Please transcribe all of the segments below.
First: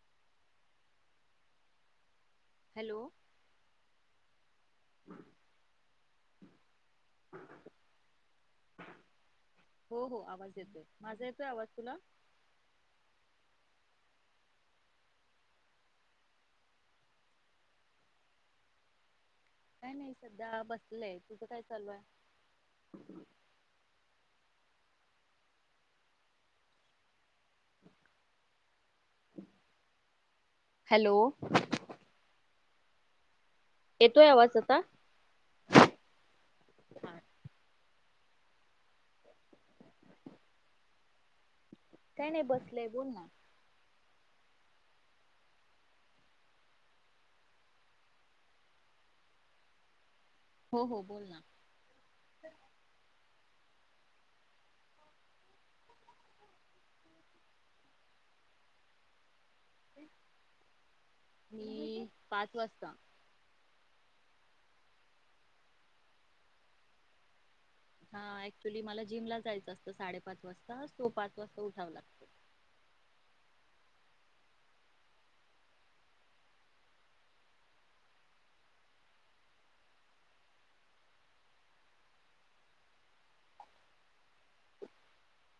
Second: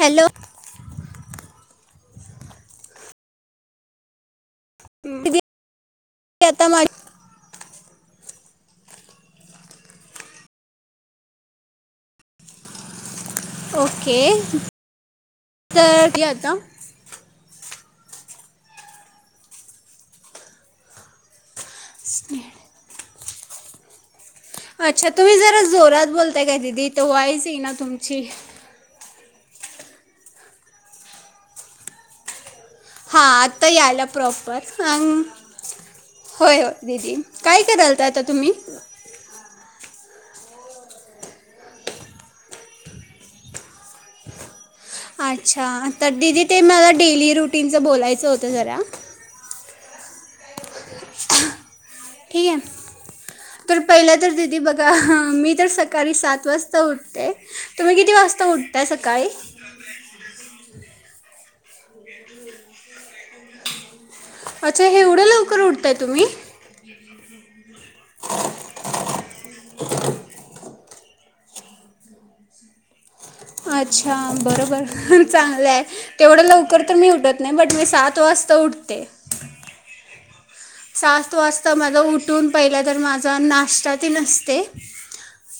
Hello. Hello. [unintelligible] आता [unintelligible] हो, हो आवाज येतोय, माझा येतोय आवाज तुला? ओके तर आता काय नाही सध्या बसलंय. तुझं काय चालू आहे? अच्छा तुम्ही जरा जोरात बोलताय का दिदी इथ वाॅईस येईना तुमची. हॅलो. हा आ यायला येतोय आवाज प्रॉपर. आता होय, होय दीदी हा काय कराल आता तुम्ही काय नाही बसलंय बोल ना. अच्छा तर दिदी ते मला डेली रुटीनचं बोलायचं होतं जरा. हो, हो बोल ना. ठीक आहे तर पहिलं तर दिदी बघा मी तर सकाळी सातग वाजता उठते. तुम्ही किती वाजता उठताय सकाळी? मी पाच वाजता. अच्छा एवढ्या लवकर उठताय तुम्ही? हा ऍक्च्युली मला जिमला जायचं असतं साडेपाच वाजता. सो पाच वाजता उठाव लागत. अच्छा बरोबर चांगलं आहे. तेवढं लवकर तर मी उठत नाही, बट मी सात वाजता उठते. सात वाजता मला उठून पहिलं तर माझा नाष्टा तेन असते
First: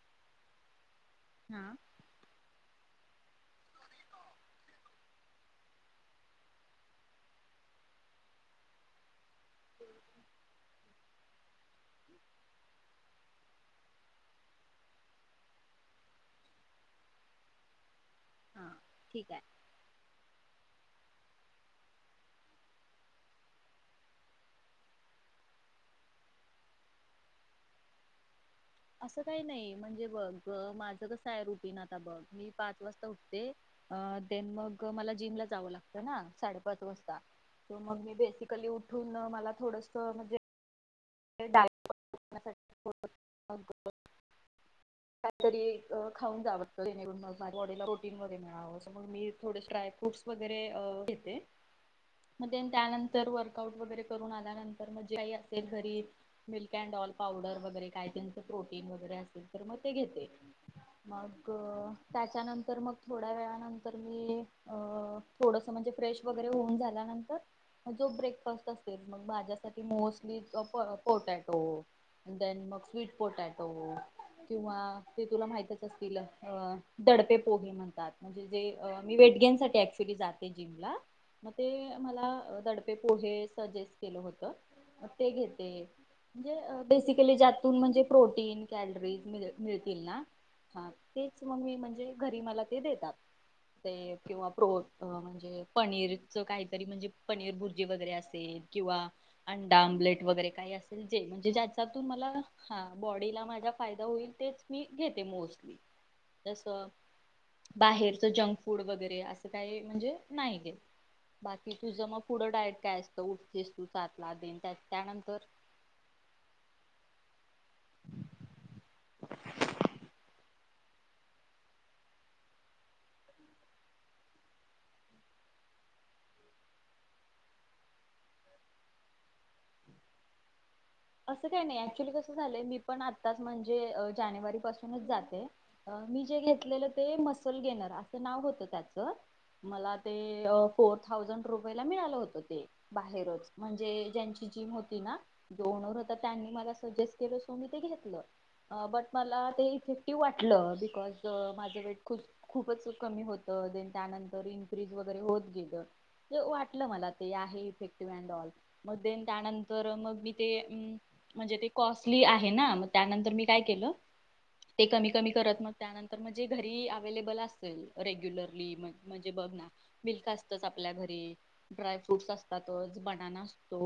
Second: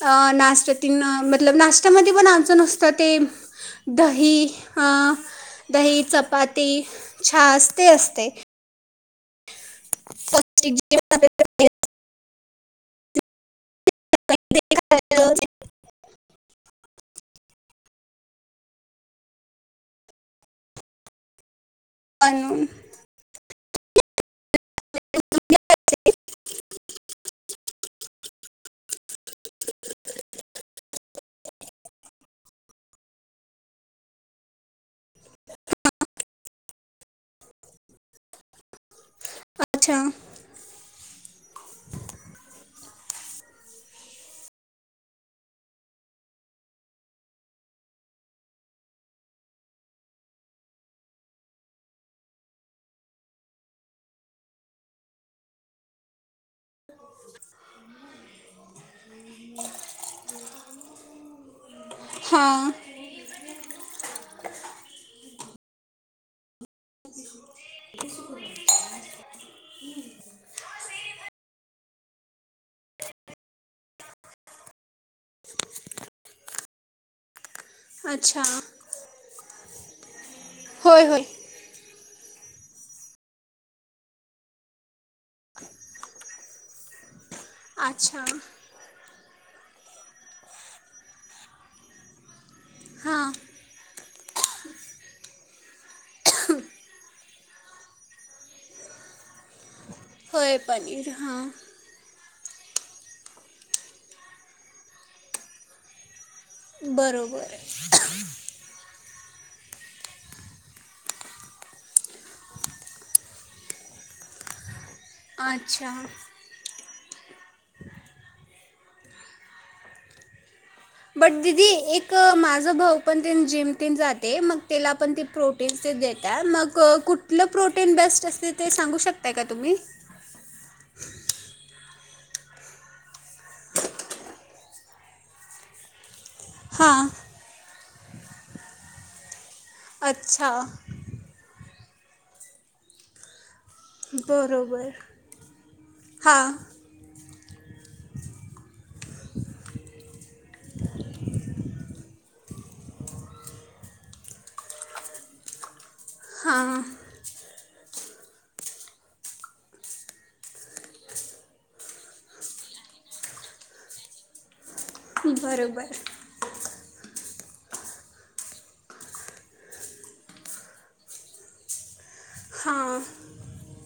अ नाष्टा तिन मतलप हा नाष्टामध्ये पण आमच नस तर ते दही, अ दही चपाती छाच ते असते. [unintelligible] हा ठीक आहे. कानू [unintelligible] असं काही नाही म्हणजे बघ माझ कस आहे रुटीन आता बघ. मी पाच वाजता उठते, देन मग मला जिमला जावं लागत ना साडेपाच वाजता. सो मग मी बेसिकली उठ ठून मला थोडंस अच्छा म्हणजे डाय [unintelligible] काहीतरी अ खाऊन जाव अस जेणेकरून माझ्या बॉडी ला प्रोटीन वगैरे मिळावं अस म्हणून मी थोडे ड्राय फ्रूटस वगैरे अ घेते. मग त्यानंतर वर्कआउट वगैरे करून आल्यानंतर म जे काही असेल घरी मि कॅनडॉल पावडर वगैरे काय त्यांचं प्रोटीन वगैरे असेल तर मग ते घेते मग हां त्याच्यानंतर मग थोड्या वेळानंतर तर मी अ थोडस म्हणजे फ्रेश वगैरे होऊन झाल्यानंतर जो ब्रेकफास्ट असतोय मग माज्यासाठी मोस्टली अ पो-पोटॅ टो देन मग स्वीट पोटॅटो किंवा ते तुला माहितच असतील अ दडपे कोबी म्हणतात अच्छा म्हणजे जे मी वेट गेन साठी कॅक्चुली जा ते जिमला होय होय म ते मला दडपे पोहे सजेस्ट केलं होत. म ते घेते. म्हणजे बेसिक केले जातून म्हणजे अच्छा प्रोटीन कॅलरीज मिल मिळतील ना हा तेच मगी म्हणजे घरी मला ते देेतात हां ते किंवा प्रो म्हणजे पनीरच काहीतरी म्हणजे पनीर भुर्जी वगैरे असेल किंवा अंडा आमलेट वगैरे होय काय अस पनीर जे हां म्हणजे ज्याच्यातून मला हा बॉडीला माझ्या फायदा होईल तेच मी घेते मोस्टली. जस बरोबर आहे. बाहेरच जंक फूड वगैरे अस बाकी कायी म्हणजे नाई गेत बाकी तुझ मग पुढं डायट काय असतं उठतेस तू सातला तेन त्यात् अच्छा बट दिदी एक माज भाऊ पण तेन जिम तेन जाते मग तेला पण ते प्रोटीन ते देत्यात मग क कुठलं प्रोटीन बेस्ट असते ते सांगू शकताय काय तुमी? असं काय नई ऍक्च्युली कस झालंय मी पण आत्ताच म्हणजे जानेवारी पासूनच जाते अ मी जे घेतलेलं हां ते मसल घेणार. असं नाव होतं त्याचं मला ते अच्छा फोर थाउजंड पयला मिळालं होत ते बाहेरच म्हणजे ज्यांची जीम बरोबर होती ना. ओनर होता हां त्यांनी मला सजेस केलं सो मी ते घेतलं अ बट मला ते इफेक्टिव्ह वाटलं बिकॉज माझ वेट खू खूपच कमी होतं. देन त्यानंतर इनक्रीज वगैरे होत गेलं. ते हां वाटलं मला ते आहे इ फेक्टिव्ह अँड ऑल मग देन त्यानंतर मग मी ते उम म्हणजे ते कॉस्टली आहे ना, मग त्यानंतर मी काय केलं ते कमी कमी करत मग बरोबर त्यानंतर म जे घरी अव्हेलेबल असेल रेग्युलरली म्ह म्हणजे बघ ना मिल्क असतंच आपल्या घरी, ड्रायफ्रुटस् असतातच, हां बनाना असतो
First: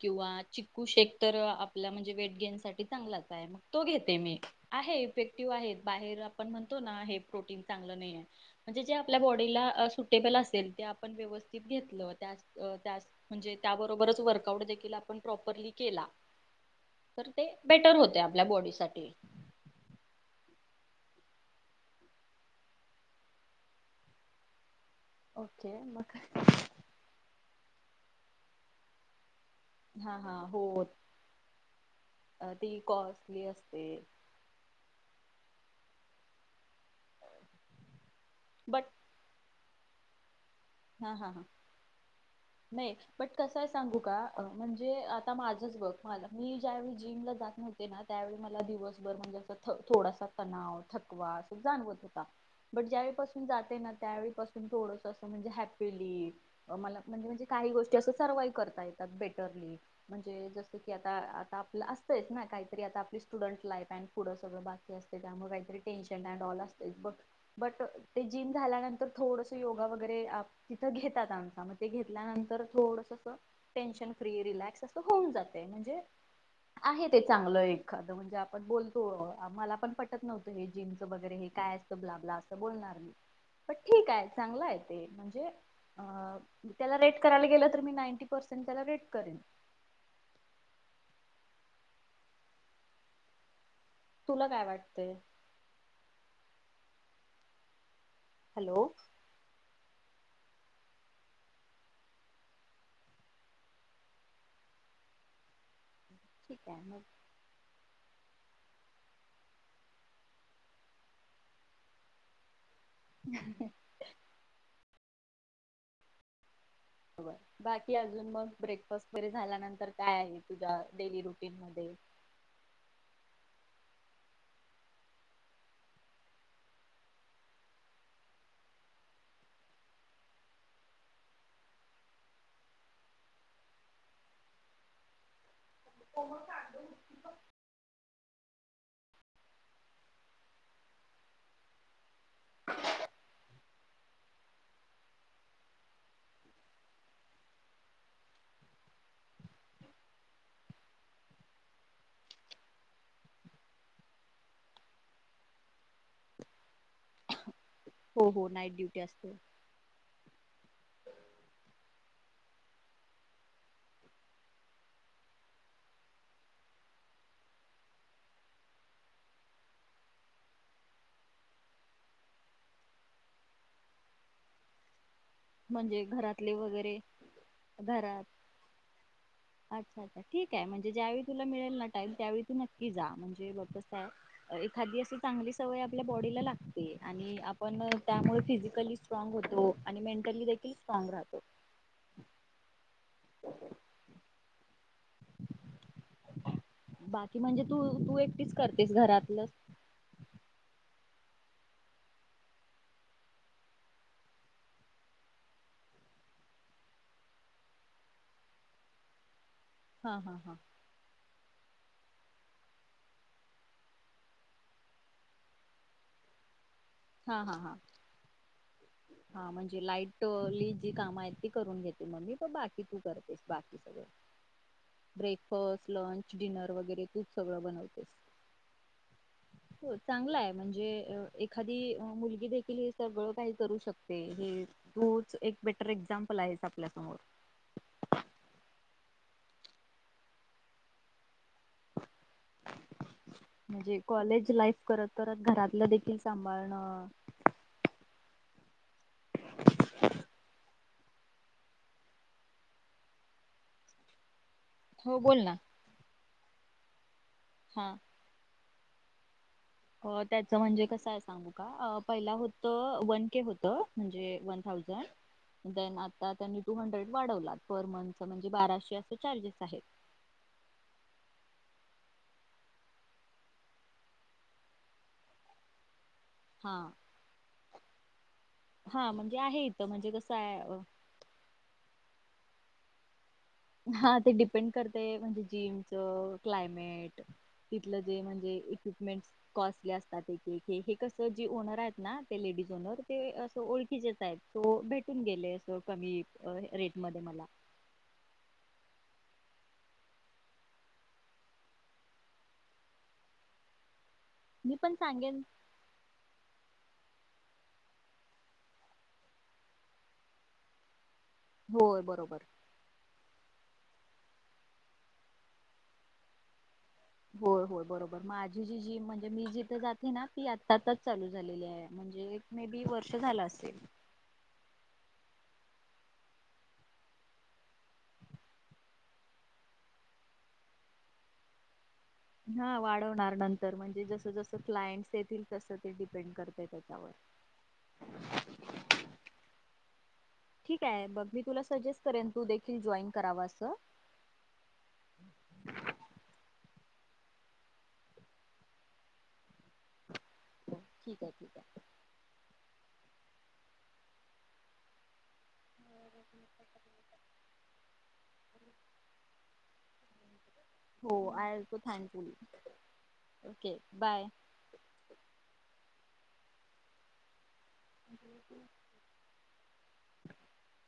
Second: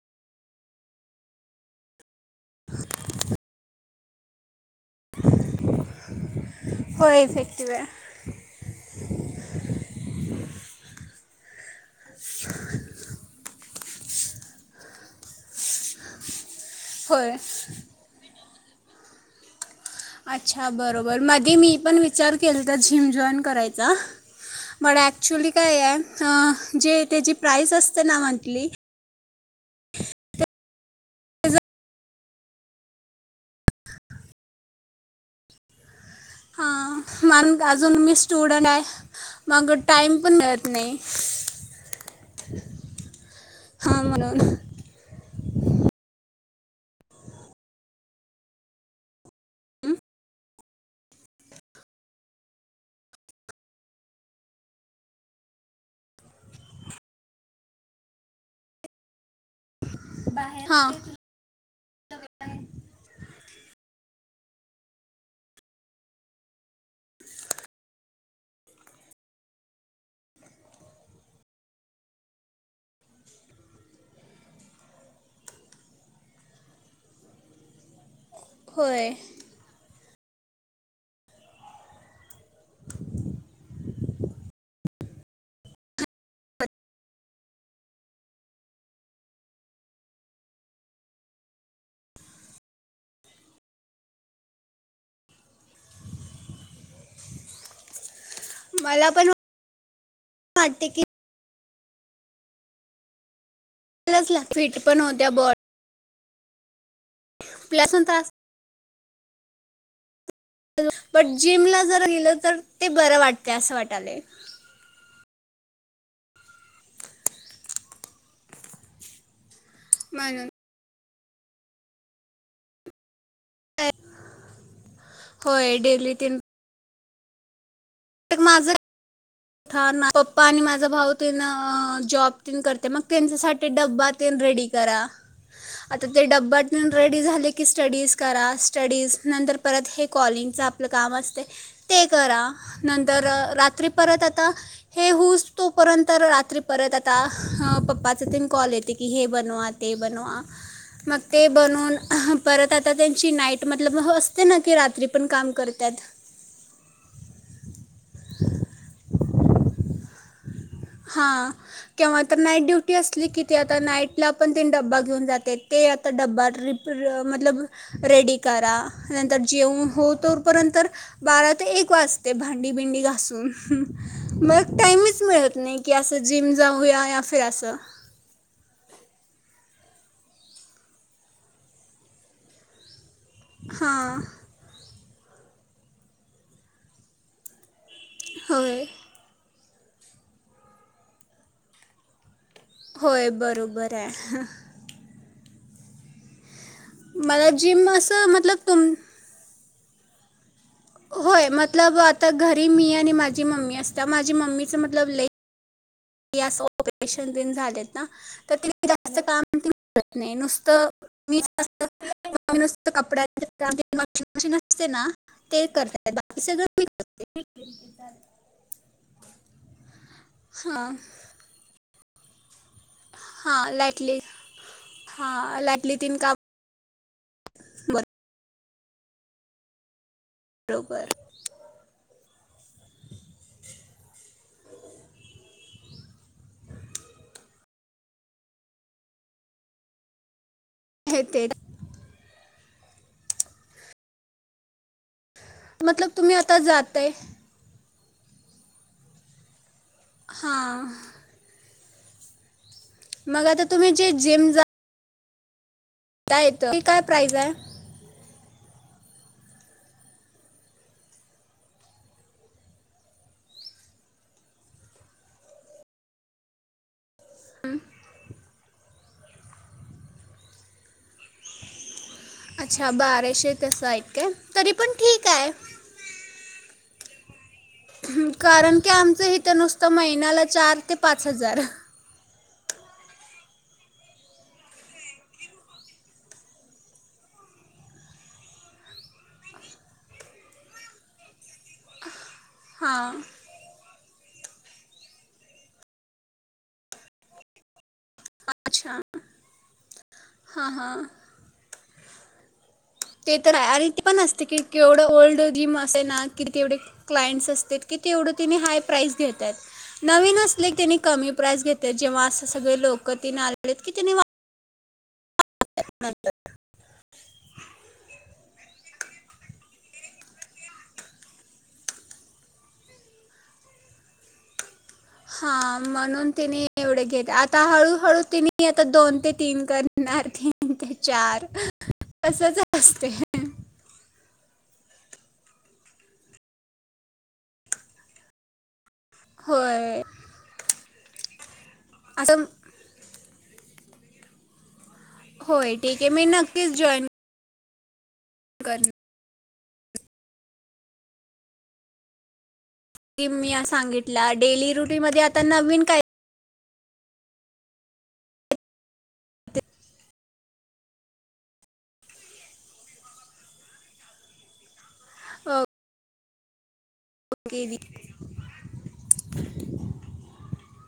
किंवा चिक कुश एक तर आपल्या म्हणजे वेट गेन साठी चांगलाच हाय मग तो घेते मी आहे इफेक्टिव्ह आहेत बाहेर आ आपण म्हणतो ना हे होय प्रोटीन इफेक्टिव्ह आहे चांगलं नई ये म्हणजे जे आपल्या बॉडीला अस सूटेबल असेल ते आपण व्यवस्थित घेतलं त्याच अ त्याच म्हणजे त्याबरोबरच वर्कआउट देखील आपण प्रॉ परली केला. तर होय ते बेटर होतय आ पल्या बॉडीसाठी अच्छा, बरोबर. मदी मी पण विचार केलता जिम जॉईन करायचा. बट ॲक्च्युली ओके काय आय मग ह जे तेजी प्राईस असते ना मंथली हा हा हो अ ती कॉस्टली असते हा मग अजून मी शी स्टूडंड आय बट मग टाइम पण मिळ हा हा हा नई बट कसय सांगू हां का म्हणून अ म्हणजे आता माझच बघ मला मी ज्यावेळी जिमला जात नव्हते ना त्यावेळी मला दिवसभर म्हणजे अस थ हं? थोडासा तणाव, थकवा अस जाणवत होता बट ज्यावेळीपासून जाते ना त्यावेळीपासून थोडस अस म्हणजे हॅप पिली अ मला म्हण म्हणजे काही गोष्टी असं सरव्हावं करता येतात बेटरली. म्हणजे जसं हां की आता आता आपलं असतयचं ना काहीतरी आता आपली स्टुडंट लाईफ अँन पुढं सगळ बाकी असते त्यामुळे काहीतरी टेन्शन अँड ऑल असतयच ब बट ते जिम झाल्यानंतर थोडस योगा वगैरे आ तिथं घेतात आमचा मग ते घेतल्यानंतर थोडस अस टेन्शन फ्री रिलॅक्स असं होऊन जातय म्हणजे आहे ते चांगलं एखा म्हणजे आपण बोलतो होय अ मला पण पट टत नव्हत हे जीमच वगैरे हे काय असतं ब्लाब्ला असं बोलणार मी पण ठीक आहे चांगलं आहे ते म्हणजे अ त्याला रेट करायला गेलं तर मी नाईंटी पर्सेंट त्याला रेट करेन. तुला काय वाटतंय? हॅलो मला पण वा टतय की ला फिट पण होत्या बॉड ठीक आहे मग ल्यासतास बट जिमला जर गेलं तर ते बरं वाटते असं वाटालय र बाकी अजून मग ब्रेकफास्ट वगैरे झाल्या ना? तर काय आहे म्हणून तुझ्या डेली रुटीनमध्ये अ होय डेली तीन. एक माझर हाना पप्पा आणि माझा भाऊ तेन जॉब तेन करते मग त्यांच्यासाठी डब्बा तेन रेडी करा. आता ते डब्ब्या तेन रेडी झाले की स्टडीज करा स्टडीज नंतर परत हे कॉलिंगचं आपलं काम असतय ते करा नंतर रात्री परत आता हे होऊस तोपर्यंत रात्री परत आता पप्पाचा त्यां कॉल येते की हे बनवा ते बनवा मग ते बनून परत आता त्यांची नाईट मतलब असते ना की रात्री पण काम करत्यात ते असतय हा केव्हा तर नाईट ड्युटी असली कि ते आता नाईटला पण तेन डब्बा घेऊन जातेत ते आता डब्बा रिप मतलब रेडी करा नंतर जेवन हो तोपर्यंत बारा ते एक वाजते भांडी बिंडी घासून मग टाईमच मिळत नाही की म्हणजे असं जिम घरातले वगैरे जाऊया या फिर असं घरात अच्छा अच्छा ठीक आहे. म्हणजे ज्यावेळी तुला मिळेल ना टाईम त्यावेळी तू नक्की जा. म्हणजे बघ कसाय हां एखादी अस चांगली सवय आपल्या बॉडीला लागते आणि आ पण त्यामुळे होय फिजिकली स्ट्रॉंग होतो. आणि मे ली देखील सस्ट्रॉंग राहतो. होय बरोबर हाय हं बाकी मला म्हणजे जिम तू-तू असं एकटीच मतलब करतेस तुम घरातलं? होय मतलब आता घरी मी आणि माझी मम्मी असत्या माझी मम्मीच मतलब लई आस ऑपरेशन तेन झालेत ना तर ति जास्त काम तेन करत हा नाही हा हा नुसतं मीच मम्मी नुस्त कपड्या वॉशिंग मशीन असते ना ते करतात. बाकी सगळं मी करते हा-हा-हा-हा म्हणजे लाइटली जी हां कामं आहेत ती करून घेते मम्मी पण बाकी तू करतेस हां बाकी सगळं. लाईटली हां ब्रेकफस्ट, लाईटली तीन लंच, काम डिनर वगैरे तूच सगळं बनवतेस? हो चांगलाय म्हणजे बरोबर अ एक मुलगी देखील हे सगळं काही करू शकते. हे तूच एक बेटर एक्झामपल आहेस आपल्या समोर. हे ते म्हणजे कॉलेज लाईफ करत करत घरातलं मतलब देखील तुम्ही आता सांभाळणं जाताय [inaudible] हा मग आता तुम्ही जे जिम हो बोल ना [unintelligible] प्राईज हाय? त्याच म्हणजे कसंय सांगू का? आ पहिला होत वन के होत म्हणजे वन थाऊजंड देन आता त्यांनी टू हंड्रेड वाढवला पर मंथचं बाराशे अस चार्जेस आहेत. अच्छा बाराशे तसं आहेत काय? तरी पण ठीक हाय. हा. कारण की हा आमचं म्हणजे हित आहे इथं नुसतं म्हणजे कसं महिन्याला आहे अ, चार ते पाच हजार हा ते डिपेंड करतय म्हणजे जिमचं क्लायमेट, तिथलं जे म्हणजे इक्युपमेंटस कॉस्टली असतात एक-एक. हे कसं जी ओनर आहेत ना? ते लेडीज ओनर हां ते असं ओळख [inaudible] तो भेटून गेले अस कमी रेट मध्ये मला अच्छा हा हा ते तर आहे आरे ती पण असते की मी पण केवढं ओल्ड सांगेन जिम असे ना कि तेवढे क्लाइंटस् असतेत की तेवढ तेनी हाय प्राईज घेतात नवीन असले तेनी कमी प्राईज घेतात होय जेव्हा बरोबर असे सगळे लोक [unintelligible] [inaudible] नंतर होय होय बरोबर माझी जी जिम म्हणजे मी जिथे जाते ना ती आता आताच चालू झालेली आहे म्हणजे मे बी वर्ष झालं असेल हा म्हणून तिने एवढे घेत आता हळूहळू तिने आता दोन ते तीन करणार तीन ते चार असंच हा असते वाढवणार नंतर म्हणजे जस जस क्लायंट्स येतील तस ते डिपेंड करत त्याच्यावर होय ठीक ये [unintelligible] तुला सजेस्ट करेन असं तू देखील जॉईन करावास [inaudible] होय ठीक आहे मी नक्कीच जॉईन करेन ठीक आहे मी सांगितला डेली रुटीन मध्ये आता नवीन काय? हो आयल्को थँकफुल ओके बाय अ [unintelligible] [inaudible]